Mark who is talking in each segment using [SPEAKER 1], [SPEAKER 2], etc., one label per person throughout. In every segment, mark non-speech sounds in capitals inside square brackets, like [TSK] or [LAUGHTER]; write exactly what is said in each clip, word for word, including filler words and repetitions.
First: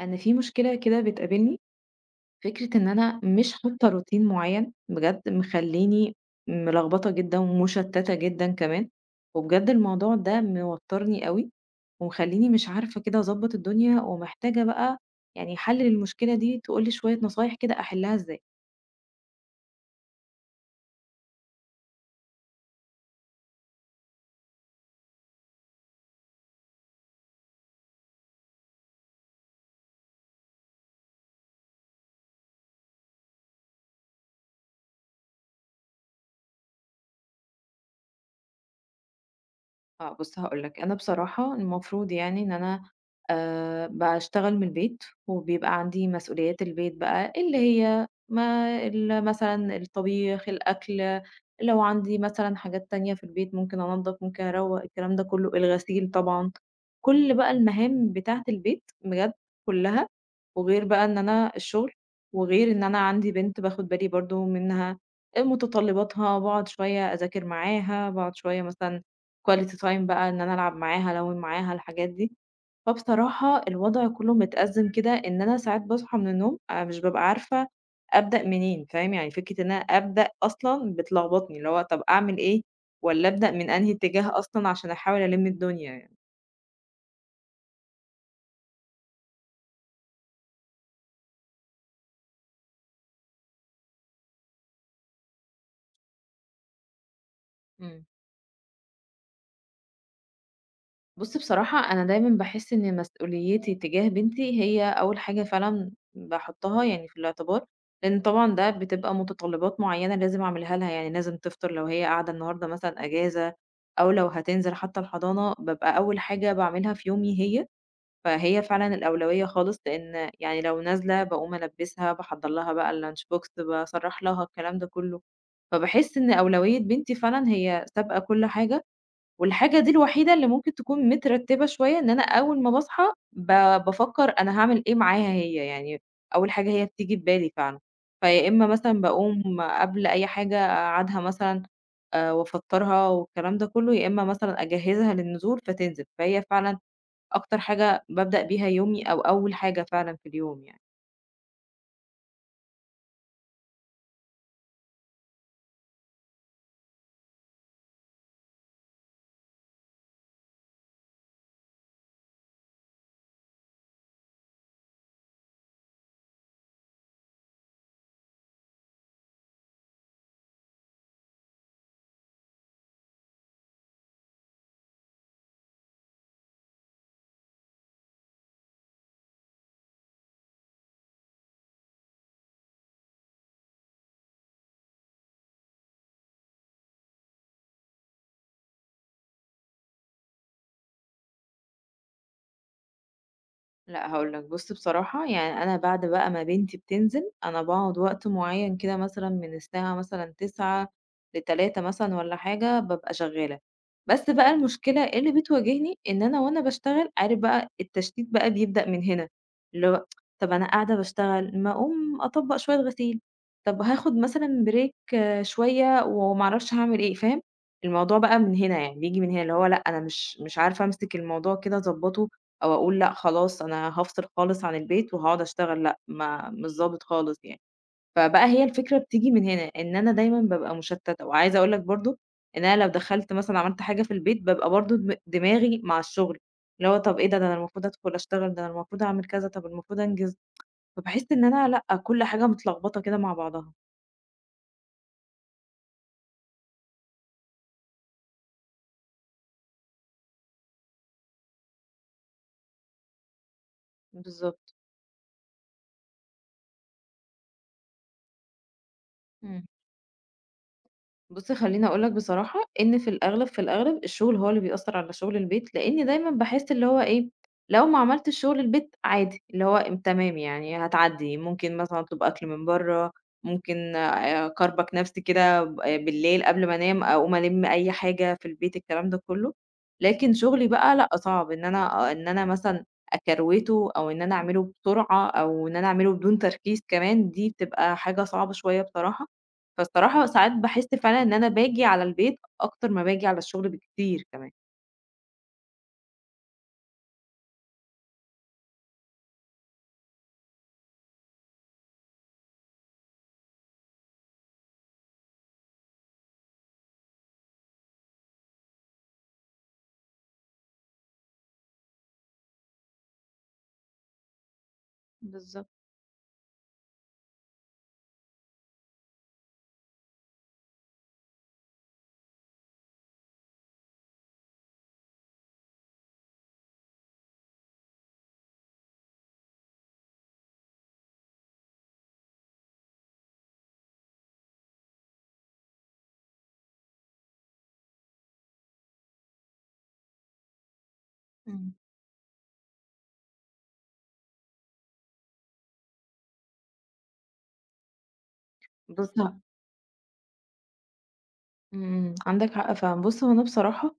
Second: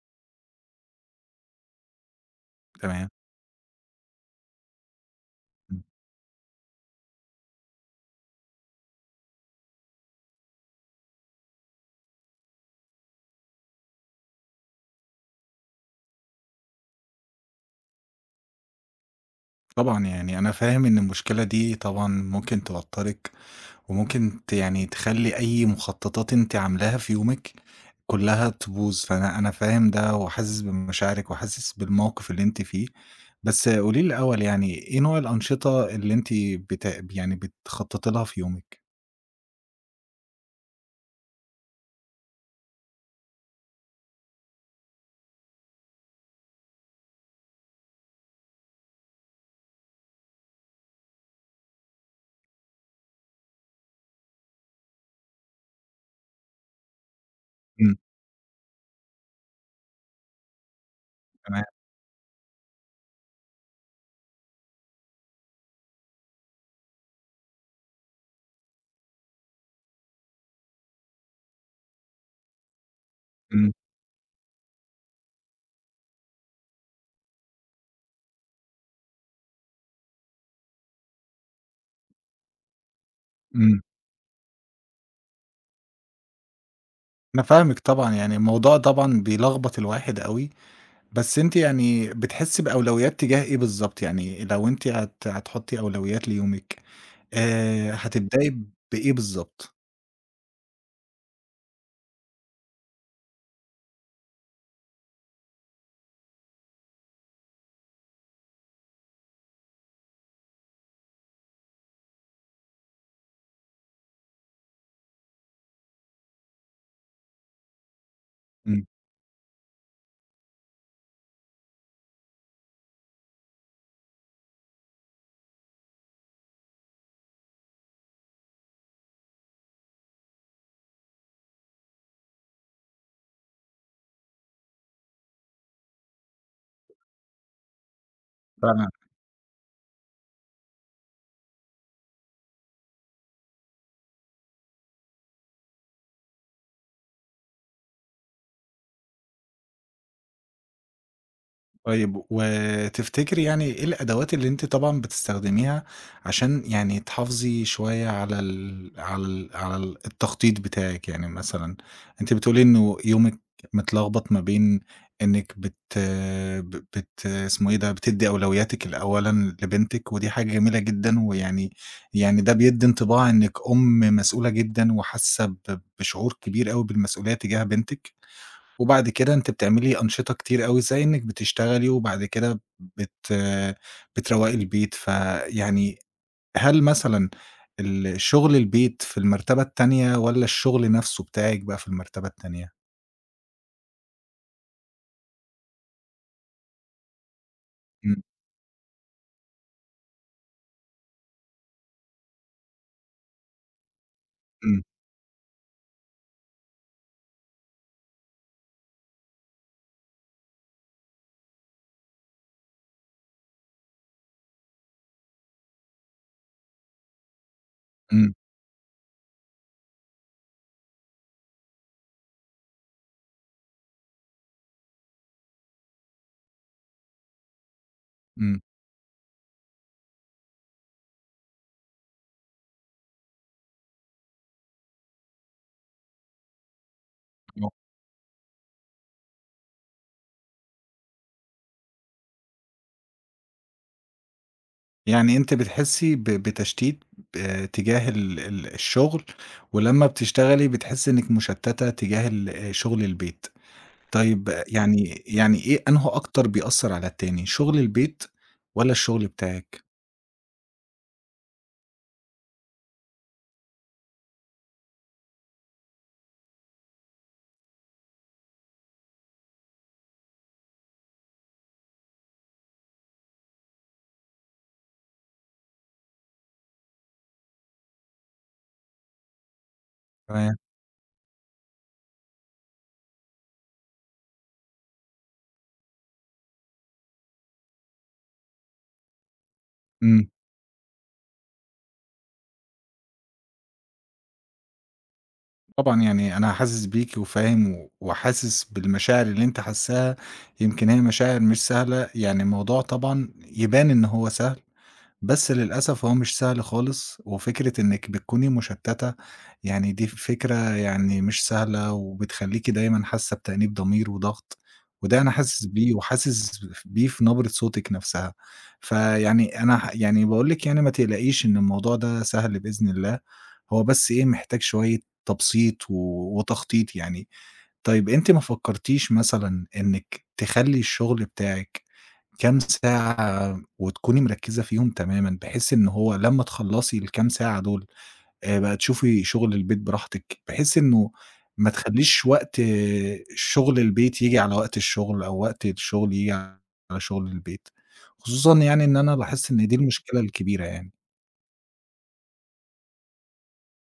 [SPEAKER 1] أنا في مشكلة كده بتقابلني، فكرة إن
[SPEAKER 2] تمام.
[SPEAKER 1] أنا مش حاطة روتين معين بجد
[SPEAKER 2] إمم.
[SPEAKER 1] مخليني ملخبطة جدًا، ومشتتة جدًا كمان، وبجد الموضوع ده موترني اوي، ومخليني مش عارفة كده أضّبط الدنيا، ومحتاجة بقى يعني حل للمشكلة دي، تقول لي شوية نصايح كده أحلها إزاي.
[SPEAKER 2] طبعًا يعني أنا فاهم إن المشكلة دي طبعًا ممكن توتّرِك، وممكن ت يعني تخلّي أي مخططات أنتِ عاملاها في يومِك كلها تبوظ، فأنا أنا فاهم ده، وحاسس بمشاعرِك، وحاسس بالموقف اللي أنتِ فيه. بس قولي لي الأول يعني إيه نوع الأنشطة اللي أنتِ بت يعني بتخططي لها في يومِك؟
[SPEAKER 1] آه بُص هاقول لك، أنا بصراحة المفروض يعني إن أنا آآ باشتغل من البيت، وبيبقى عندي مسؤوليات البيت بقى، اللي هي ما ال مثلًا الطبيخ، الأكل، لو عندي مثلًا حاجات تانية في البيت، ممكن أنَضف، ممكن أروّق، الكلام ده كله، الغسيل طبعًا، كل بقى
[SPEAKER 2] امم.
[SPEAKER 1] المهام بتاعة البيت بجد كلها، وغير بقى إن أنا
[SPEAKER 2] تمام.
[SPEAKER 1] الشغل، وغير إن أنا عندي بنت باخد بالي برضه منها، آآ، متطلباتها، وباقعد شوية أذاكر معاها، باقعد شوية مثلًا quality time بقى إن أنا ألعب معاها، ألوّن معاها، الحاجات دي. فبصراحة
[SPEAKER 2] امم.
[SPEAKER 1] الوضع كله متأزم كده، إن أنا ساعات باصحى من النوم، أنا مش بابقى عارفة أبدأ منين، فاهم؟ يعني فكرة إن أنا أبدأ أصلًا بتلخبطني، اللي هو طب أعمل إيه، والّا أبدأ من
[SPEAKER 2] امم.
[SPEAKER 1] أنهي اتجاه أصلًا، عشان أحاول ألِم الدنيا يعني.
[SPEAKER 2] أنا فاهمِك طبعًا، يعني الموضوع طبعًا بيلخبط الواحد أوي، بس أنتِ يعني بتحسّي بأولويّات تجاه إيه بالضبط، يعني لو أنتِ هت هتحُطّي أولويّات ليومِك، آآ،
[SPEAKER 1] إمم.
[SPEAKER 2] هتبدئي بإيه بالضبط؟
[SPEAKER 1] بُصّ بصراحة، أنا دايمًا باحس إن مسؤوليتي تجاه بنتي هي أول حاجة فعلًا باحُطّها يعني في الاعتبار، لإن طبعًا ده بتبقى متطلّبات معيّنة لازم اعملها لها، يعني لازم تفطَر لو هي قاعدة النهاردة مثلًا أجازة أو لو هتنزِل حتى الحضانة بابقى أول حاجة باعملها في يومي هي، فهي
[SPEAKER 2] إمم.
[SPEAKER 1] فعلًا الأولويّة خالص، لإن يعني لو نازلة باقوم البِّسها، باحضر لها بقى الlunch box باسرَّح لها، الكلام ده كلّه، فباحس إن أولويّة بنتي فعلًا هي سابقة كلّ حاجة والحاجة دي الوحيدة اللي ممكن تكون مترتّبة شوية إن أنا أول ما باصحى ب بافكر أنا هاعمل إيه معاها هي يعني، أول حاجة هي بتيجي في بالي فعلًا، فيا إما
[SPEAKER 2] تمام.
[SPEAKER 1] مثلًا باقوم قبل أي حاجة اقعّدها مثلًا، آآ وافطّرها والكلام ده كلّه، يا إما مثلًا أجهّزها للنزول فتنزل، فهي فعلًا أكتر حاجة بابدأ بيها يومي أو أول حاجة فعلًا في اليوم يعني.
[SPEAKER 2] طيّب، و تفتكري يعني إيه الأدوات اللي أنتِ طبعًا بتستخدميها عشان يعني تحافظي شوية على ال على ال على ال التخطيط بتاعِك؟ يعني مثلًا أنتِ بتقولي إنه يومِك متلغبط ما بين إنِك بت ب بت اسمه إيه ده؟ بتدّي أولوياتِك لأولًا لبنتِك، ودي حاجة جميلة جدًا، ويعني يعني ده بيدّي انطباع إنِك أُم مسؤولة جدًا وحاسة ب بشعور كبير أوي بالمسؤولية تجاه بنتِك. وبعد كده أنتِ بتعملي أنشطة كتير أوي، زي إنك بتشتغلي، وبعد كده بت بتروّقي البيت، فيعني هل مثلًا الشغل البيت في المرتبة التانية، والّا الشغل نفسه بتاعِك بقى في المرتبة التانية؟
[SPEAKER 1] لأ، هاقول لَك، بُص بصراحة يعني أنا بعد بقى ما بنتي بتنزل، أنا باقعد
[SPEAKER 2] إمم.
[SPEAKER 1] وقت معين كده، مثلًا من الساعة مثلًا تسعة لتلاتة مثلًا والّا حاجة، بابقى شغّالة. بس بقى
[SPEAKER 2] إمم.
[SPEAKER 1] المشكلة اللي بتواجهني إن أنا وأنا باشتغل، عارف بقى التشتيت بقى بيبدأ من هنا، اللي هو [TSK] طَب أنا قاعدة باشتغل، ما أقوم أطبّق شوية غسيل، طَب هاخد مثلًا break شوية، وما أعرفش هاعمل إيه، فاهم؟ الموضوع
[SPEAKER 2] إمم.
[SPEAKER 1] بقى من هنا يعني، بييجي من هنا. اللي هو لأ، أنا مش مش عارفة أمسك الموضوع كده، أضبطه، أو أقول لأ خلاص، أنا هافصِل خالص عن البيت وهاقعد أشتغل. لأ، ما مش ضابط خالص يعني. فبقى
[SPEAKER 2] إمم.
[SPEAKER 1] هي الفكرة بتيجي من هنا، إن أنا دايمًا بابقى مُشتتّة، وعايزة أقول لَك برضه إن أنا لو دخلت مثلًا عملت حاجة في البيت، بقى برضه دم دماغي مع الشغل. اللي هو طَب إيه ده؟ ده أنا
[SPEAKER 2] آه.
[SPEAKER 1] المفروض أدخُل أشتغل، ده المفروض أعمل كذا، طَب المفروض أنجز [TSK] فباحس إن أنا لأ، كل حاجة متلغبطة كده مع بعضها.
[SPEAKER 2] يعني أنتِ بتحسّي ب بتشتيت آآ تجاه ال ال الشغل ولما بتشتغلي بتحسّي إنِك مُشتّتة تجاه ال آآ، شغل البيت. طيب
[SPEAKER 1] بالضبط.
[SPEAKER 2] يعني يعني إيه أنهو أكتر بيأثّر على التاني، شغل البيت والّا الشغل
[SPEAKER 1] امم.
[SPEAKER 2] بتاعِك؟
[SPEAKER 1] بُصّ، خلّيني أقول لك بصراحة إن في الأغلب، في الأغلب الشغل هو اللي بيأثّر على شُغل البيت لأن دايمًا باحس اللي هو إيه، لو ما عملتش شُغل البيت عادي، اللي هو تمام يعني، هتعدّي ممكن مثلًا أطلُب أكْل من برّه، ممكن آآ اكربج نفسي كده ب بالليل قبل ما أنام، أقوم ألِمّ أي حاجة في البيت، الكلام ده كلّه، لكن
[SPEAKER 2] تمام.
[SPEAKER 1] شغلي بقى لأ صعب إن أنا إن أنا مثلًا أكروِته أو إن أنا أعمله بسرعة أو إن أنا أعمله بدون تركيز كمان، دي بتبقى حاجة صعبة شوية بصراحة، فالصراحة
[SPEAKER 2] امم.
[SPEAKER 1] ساعات باحس فعلًا إن أنا باجي على البيت أكتر ما باجي على الشغل، بكتير كمان.
[SPEAKER 2] طبعًا يعني أنا حاسس بيكِ وفاهم وحاسس بالمشاعر اللي أنتِ حاسّاها، يمكن هي مشاعر مش سهلة، يعني الموضوع طبعًا يبان إن هو سهل بس للأسف هو مش سهل خالص وفكرة إنِك بتكوني مُشتتَّة يعني دي فكرة يعني مش سهلة وبتخلّيكِ دايمًا حاسة بتأنيب ضمير وضغط وده أنا حاسس
[SPEAKER 1] بالضبط.
[SPEAKER 2] بيه وحاسس بف بيه في نبرة صوتِك نفسها. فيعني أنا ه يعني باقول لِك يعني ما تقلقيش إن الموضوع ده سهل بإذن الله، هو بس إيه، محتاج شوية تبسيط و وتخطيط يعني. طيب، أنتِ ما فكّرتيش مثلًا إنك تخلّي الشغل بتاعِك كام ساعة وتكُوني مركّزة فيهم تمامًا، بحيث إن هو لما تخلّصي الكام ساعة دول، آآ، بقى تشوفي شغل البيت براحتِك، بحيث إنه ما
[SPEAKER 1] امم.
[SPEAKER 2] تخلّيش وقت شُغل البيت ييجي على وقت الشغل أو وقت الشغل ييجي على شغل البيت، خصوصًا يعني إن
[SPEAKER 1] بص
[SPEAKER 2] أنا
[SPEAKER 1] ه
[SPEAKER 2] لاحظت إن دي المشكلة الكبيرة يعني.
[SPEAKER 1] إمم، عندك حق فعلًا. بُص، هو أنا بصراحة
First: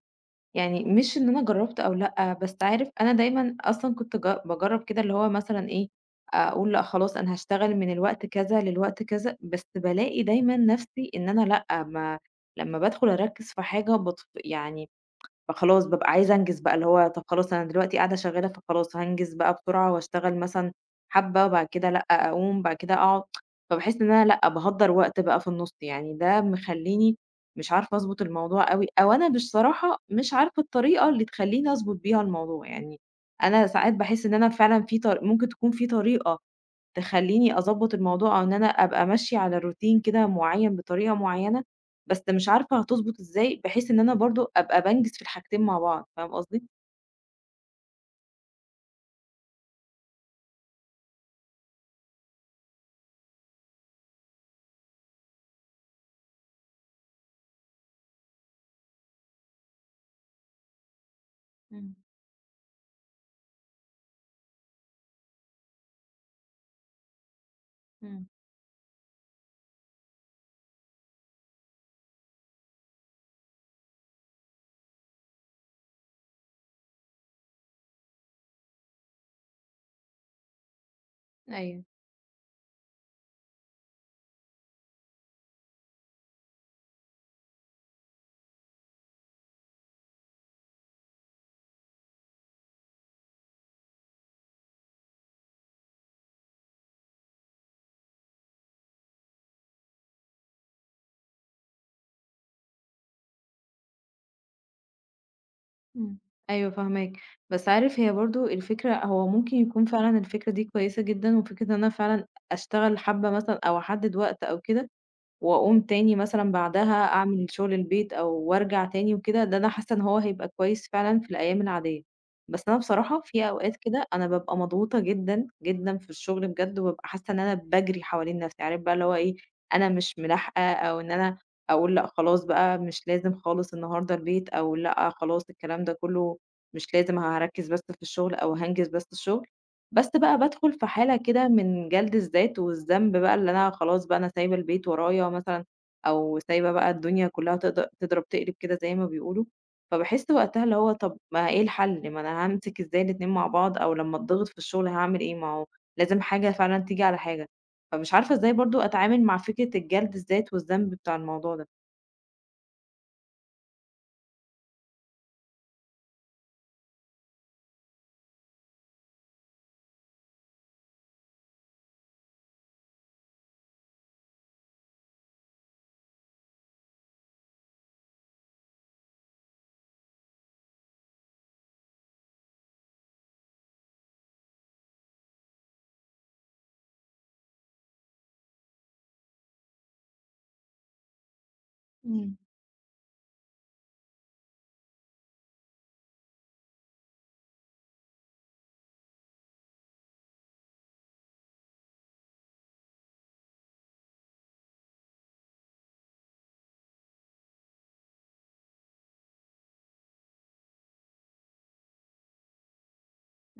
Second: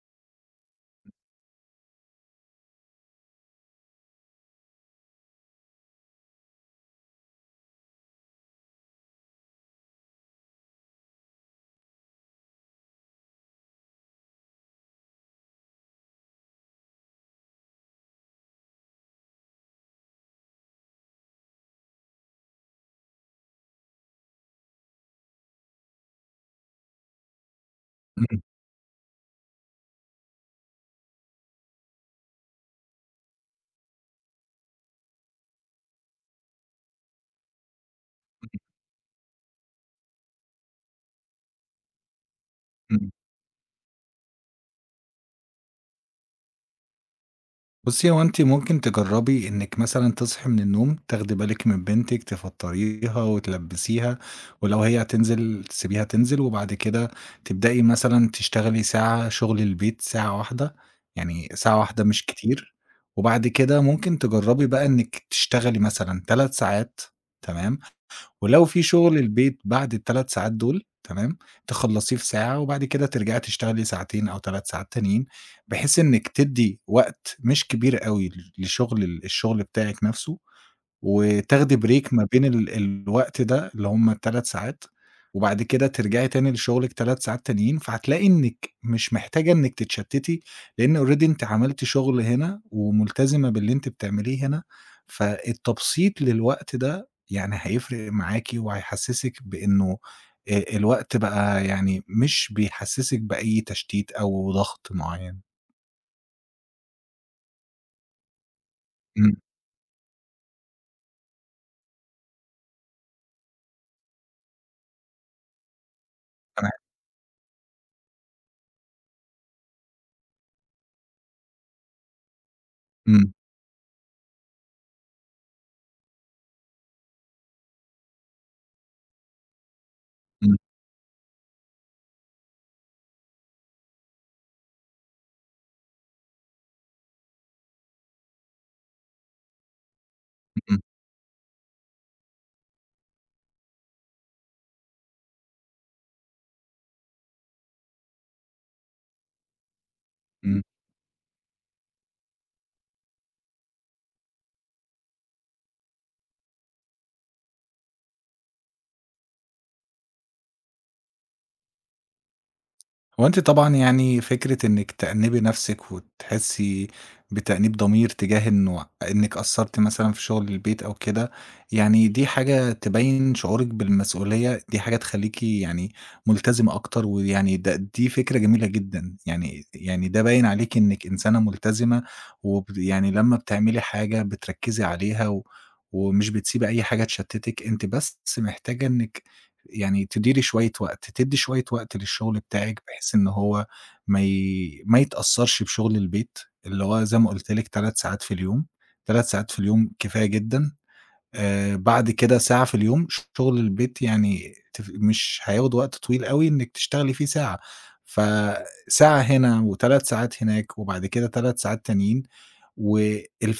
[SPEAKER 1] يعني مش إن أنا جرّبت أو لأ، بس عارف أنا دايمًا أصلًا كنت ج باجرّب كده اللي هو مثلًا إيه، أقول لأ خلاص أنا هاشتغل من الوقت كذا للوقت كذا، بس بالاقي دايمًا نفسي إن أنا لأ م لمّا بادخل أركِّز في حاجة بط يعني فخلاص بابقي عايزة أنجِز بقي اللي هو طَب خلاص أنا دلوقتي قاعدة شغّالة فخلاص هانجِز بقي بسرعة وأشتغل مثلًا حبّة وبعد كده لأ أقوم بعد كده أقعد، [TSK] فباحِس إن أنا لأ باهدَّر وقت بقي في النُص، يعني ده مخلّيني مش عارفة أضبُط
[SPEAKER 2] إمم.
[SPEAKER 1] الموضوع أوي أو أنا مش صراحة مش عارفة الطريقة اللي تخلّيني أضبُط بيها الموضوع. يعني أنا ساعات باحِس إن أنا فعلًا في ط ممكن تكون في طريقة تخلّيني أضبّط الموضوع أو إن أنا أبقي ماشية على روتين كده معيّن بطريقة معيّنة، بس مش عارفة
[SPEAKER 2] إمم.
[SPEAKER 1] هتضبُط إزاي بحيث إن أنا برضه أبقي بانجِز في الحاجتين مع بعض فاهم قصدي؟
[SPEAKER 2] بُصّي، هو أنتِ ممكن تجرّبي إنِّك مثلًا تصحي من النوم تاخدي بالِك من بنتِك تفطّريها وتلبّسيها ولو هي هتنزل تسيبيها تنزل، وبعد كده تبدئي مثلًا تشتغلي ساعة شُغل البيت ساعة واحدة، يعني ساعة
[SPEAKER 1] إمم.
[SPEAKER 2] واحدة مش كتير وبعد كده ممكن تجرّبي بقي إنِّك تشتغلي مثلًا تلات ساعات تمام،
[SPEAKER 1] إمم.
[SPEAKER 2] ولو في شُغل البيت بعد التلات ساعات دول تمام، تخلّصيه في ساعة وبعد كده ترجعي تشتغلي ساعتين أو تلات ساعات تانيين بحيث إنِّك تدِّي وقت مش كبير أوي لشُغل ال الشُغل بتاعِك نَفسه وتاخدي
[SPEAKER 1] أيوه.
[SPEAKER 2] break ما بين ال الوقت ده اللي هم تلات ساعات وبعد كده ترجعي تاني لشُغلِك تلات ساعات تانيين، فهتلاقي إنِّك مش محتاجة إنِّك تتشتِّتي لإن already أنتِ عملتِ شُغل هنا ومُلتزمة باللي أنتِ بتعمليه هنا، فالتبسيط للوقت ده يعني هيفرق معاكِ، وهيحسّسِك بإنّه آآ الوقت بقي يعني مش بيحسّسِك بأي تشتيت أو ضغط معيّن.
[SPEAKER 1] إمم، أيوه فاهماك. بس عارف هي برضه الفكرة هو
[SPEAKER 2] إمم.
[SPEAKER 1] ممكن يكون فعلًا الفكرة دي كويسة جدًا، وفكرة إن أنا فعلًا أشتغل حبّة مثلًا أو أحدِّد وقت أو كده وأقوم تاني مثلًا
[SPEAKER 2] تمام.
[SPEAKER 1] بعدها أعمل شُغل البيت أو وارجع تاني وكده، ده أنا حاسّة إن هو هيبقي كويس فعلًا في الأيام العاديّة. بس أنا بصراحة
[SPEAKER 2] إمم.
[SPEAKER 1] في أوقات كده أنا بابقي مضغوطة جدًا، جدًا في الشُغل بجد وبابقي حاسّة إن أنا باجري حوالين نفسي. عارف بقي اللي هو إيه، أنا مش
[SPEAKER 2] إمم.
[SPEAKER 1] مِلاحقة أو إن أنا أقول لأ خلاص بقي مش لازم خالص النهارده البيت أو لأ خلاص الكلام ده كُلّه مش لازم هاركِّز بس في الشُغل أو هانجِز بس الشُغل، بس بقي بادخل
[SPEAKER 2] إمم.
[SPEAKER 1] في حالة كده من جَلْد الذات والذنب بقي اللي أنا خلاص بقي أنا سايبة البيت ورايا مثلًا أو سايبة بقي الدنيا كُلّها تض تضرب تقلب كده زي ما بيقولوا، فباحِس وقتها
[SPEAKER 2] إمم.
[SPEAKER 1] اللي هو طَب ما إيه الحَل، ما أنا هامسك إزاي الاتنين مع بعض، أو لمّا أتضّغط في الشُغل هاعمل إيه ما هو لازم حاجة فعلًا تيجي على حاجة. فمش عارفة إزاي برضه أتعامل مع فكرة الجَلْد الذات والذنب بتاع الموضوع ده؟
[SPEAKER 2] هو أنتِ طبعًا يعني فكرة إنِّك تأنِّبي نفسِك وتحسّي بتأنيب ضمير تجاه إنه إنِّك قصّرتِ مثلًا في شُغل البيت أو كده، يعني دي حاجة تبيّن شعورِك بالمسؤولية دي حاجة تخلّيكِ يعني مُلتزمة أكتر ويعني ده دي فكرة جميلة جدًا، يعني د يعني ده باين عليكِ إنِّك إنسانة مُلتزمة وبد يعني لمّا بتعملي حاجة بتركِّزي عليها و ومش بتسيبي أي حاجة تشتِّتِك، أنتِ بس محتاجة إنِّك يعني تديري شوية وقت، تدّي شوية وقت
[SPEAKER 1] امم.
[SPEAKER 2] للشُغل بتاعِك بحيث إن هو ما ي ما يتأثّرش بشُغل البيت اللي هو زي ما قُلت لِك تلات ساعات في اليوم، تلات ساعات في اليوم كفاية جدًا. آآ بعد كده ساعة في اليوم شُغل البيت يعني تف مش هياخُد وقت طويل أوي إنِّك تشتغلي فيه ساعة. فساعة هنا وتلات ساعات هناك وبعد كده تلات ساعات تانيين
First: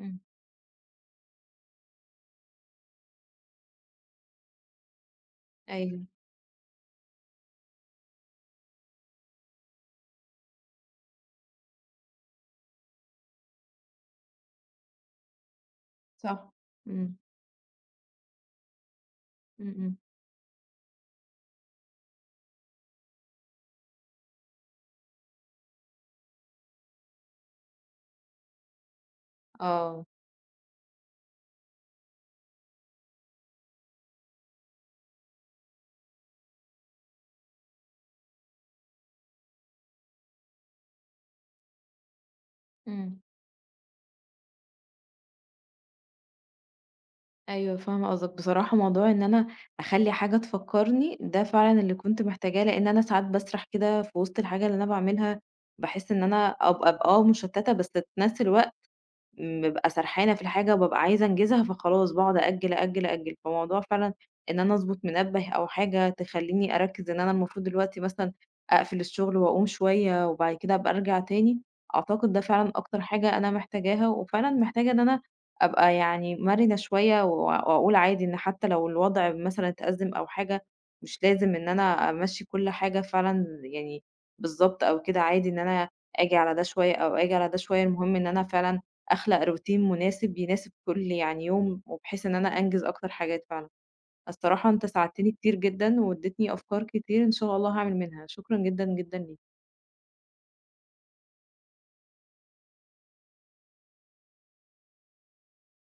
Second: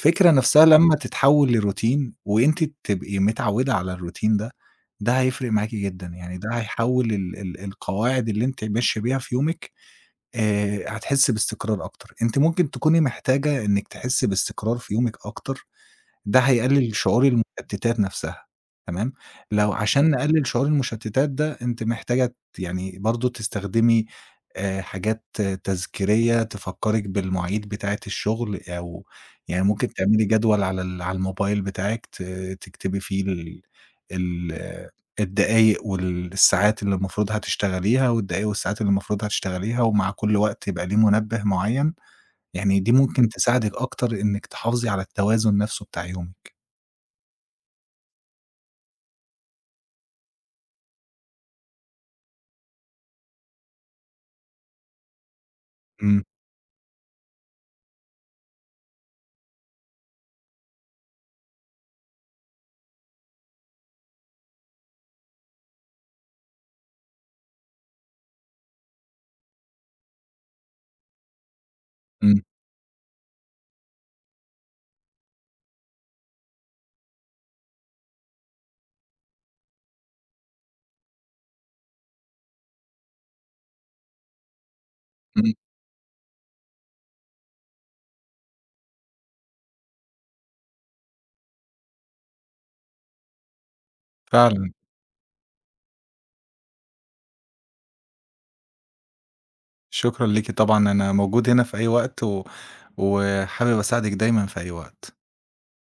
[SPEAKER 1] إمم.
[SPEAKER 2] نفسها لمّا تتحوِّل لروتين وأنتِ تبقي متعوِّدَة على الروتين ده، ده هيفرق معاكِ
[SPEAKER 1] أيوه.
[SPEAKER 2] جدًا، يعني ده هيحَوّل ال ال القواعد اللي أنتِ ماشية بيها في يومِك آآ هتحسّي باستقرار أكتر. أنتِ ممكن تكوني محتاجة إنِّك تحسّي باستقرار في يومِك أكتر، ده
[SPEAKER 1] صح.
[SPEAKER 2] هيقلِّل
[SPEAKER 1] إمم.
[SPEAKER 2] شعور المُشتّتات نفسها، تمام؟
[SPEAKER 1] إمم،
[SPEAKER 2] لو
[SPEAKER 1] إمم.
[SPEAKER 2] عشان نقلِّل شعور المُشتّتات ده، أنتِ محتاجة ت يعني برضه تستخدمي آآ حاجات تذكيريّة تفكّرِك بالمواعيد بتاعة الشُغل أو يعني ممكن
[SPEAKER 1] آه.
[SPEAKER 2] تعملي جدول على ال على الموبايل بتاعِك ت تكتبي فيه ال ال الدقايق والساعات اللي المفروض هتشتغليها والدقايق والساعات اللي المفروض هتشتغليها ومع كل وقت يبقى ليه منبه معيّن، يعني دي
[SPEAKER 1] إمم.
[SPEAKER 2] ممكن تساعدِك أكتر إنِّك تحافظي على التوازن نفسه بتاع يومِك.
[SPEAKER 1] أيوه فاهمة قصدك. بصراحة موضوع إن أنا أخلّي حاجة تفكّرني، ده فعلًا اللي كنت محتاجاه، لإن أنا ساعات باسرَح كده في وِسط الحاجة اللي أنا باعملها باحِس
[SPEAKER 2] إمم.
[SPEAKER 1] إن أنا أب أب آه مُشتّتة بس في نفس الوقت م بابقى سرحانة في الحاجة وبابقى عايزة أنجزها، فخلاص باقعد أأجِّل، أأجِّل، أأجِّل. فموضوع فعلًا إن أنا أضبُط منبه أو حاجة تخلّيني أركِّز إن أنا المفروض دلوقتي مثلًا أقفل الشُغل وأقوم شوية وبعد كده أبقى أرجع تاني، أعتقد ده
[SPEAKER 2] إمم.
[SPEAKER 1] فعلًا أكتر حاجة أنا محتاجاها وفعلًا محتاجة إن أنا أبقى يعني مَرِنة شوية و وأقول عادي إن حتّى لو الوضع مثلًا اتأزِّم أو حاجة مش لازم إن أنا أمَشِّي كل حاجة فعلًا يعني بالضبط أو كده عادي
[SPEAKER 2] إمم.
[SPEAKER 1] إن أنا آجي على ده شوية أو آجي على ده شوية المهم إن أنا فعلًا أخلَق روتين مناسب يناسب كل يعني يوم وبحيث إن أنا أنجِز أكتر حاجات فعلًا. الصراحة
[SPEAKER 2] فعلًا.
[SPEAKER 1] أنت ساعدتني كتير جدًا وادّيتني أفكار كتير إن شاء الله هاعمل منها. شكرًا جدًا، جدًا ليك.
[SPEAKER 2] شكرًا ليكِ طبعًا أنا موجود هنا في أي وقت و وحابِب أساعدِك دايمًا في أي وقت.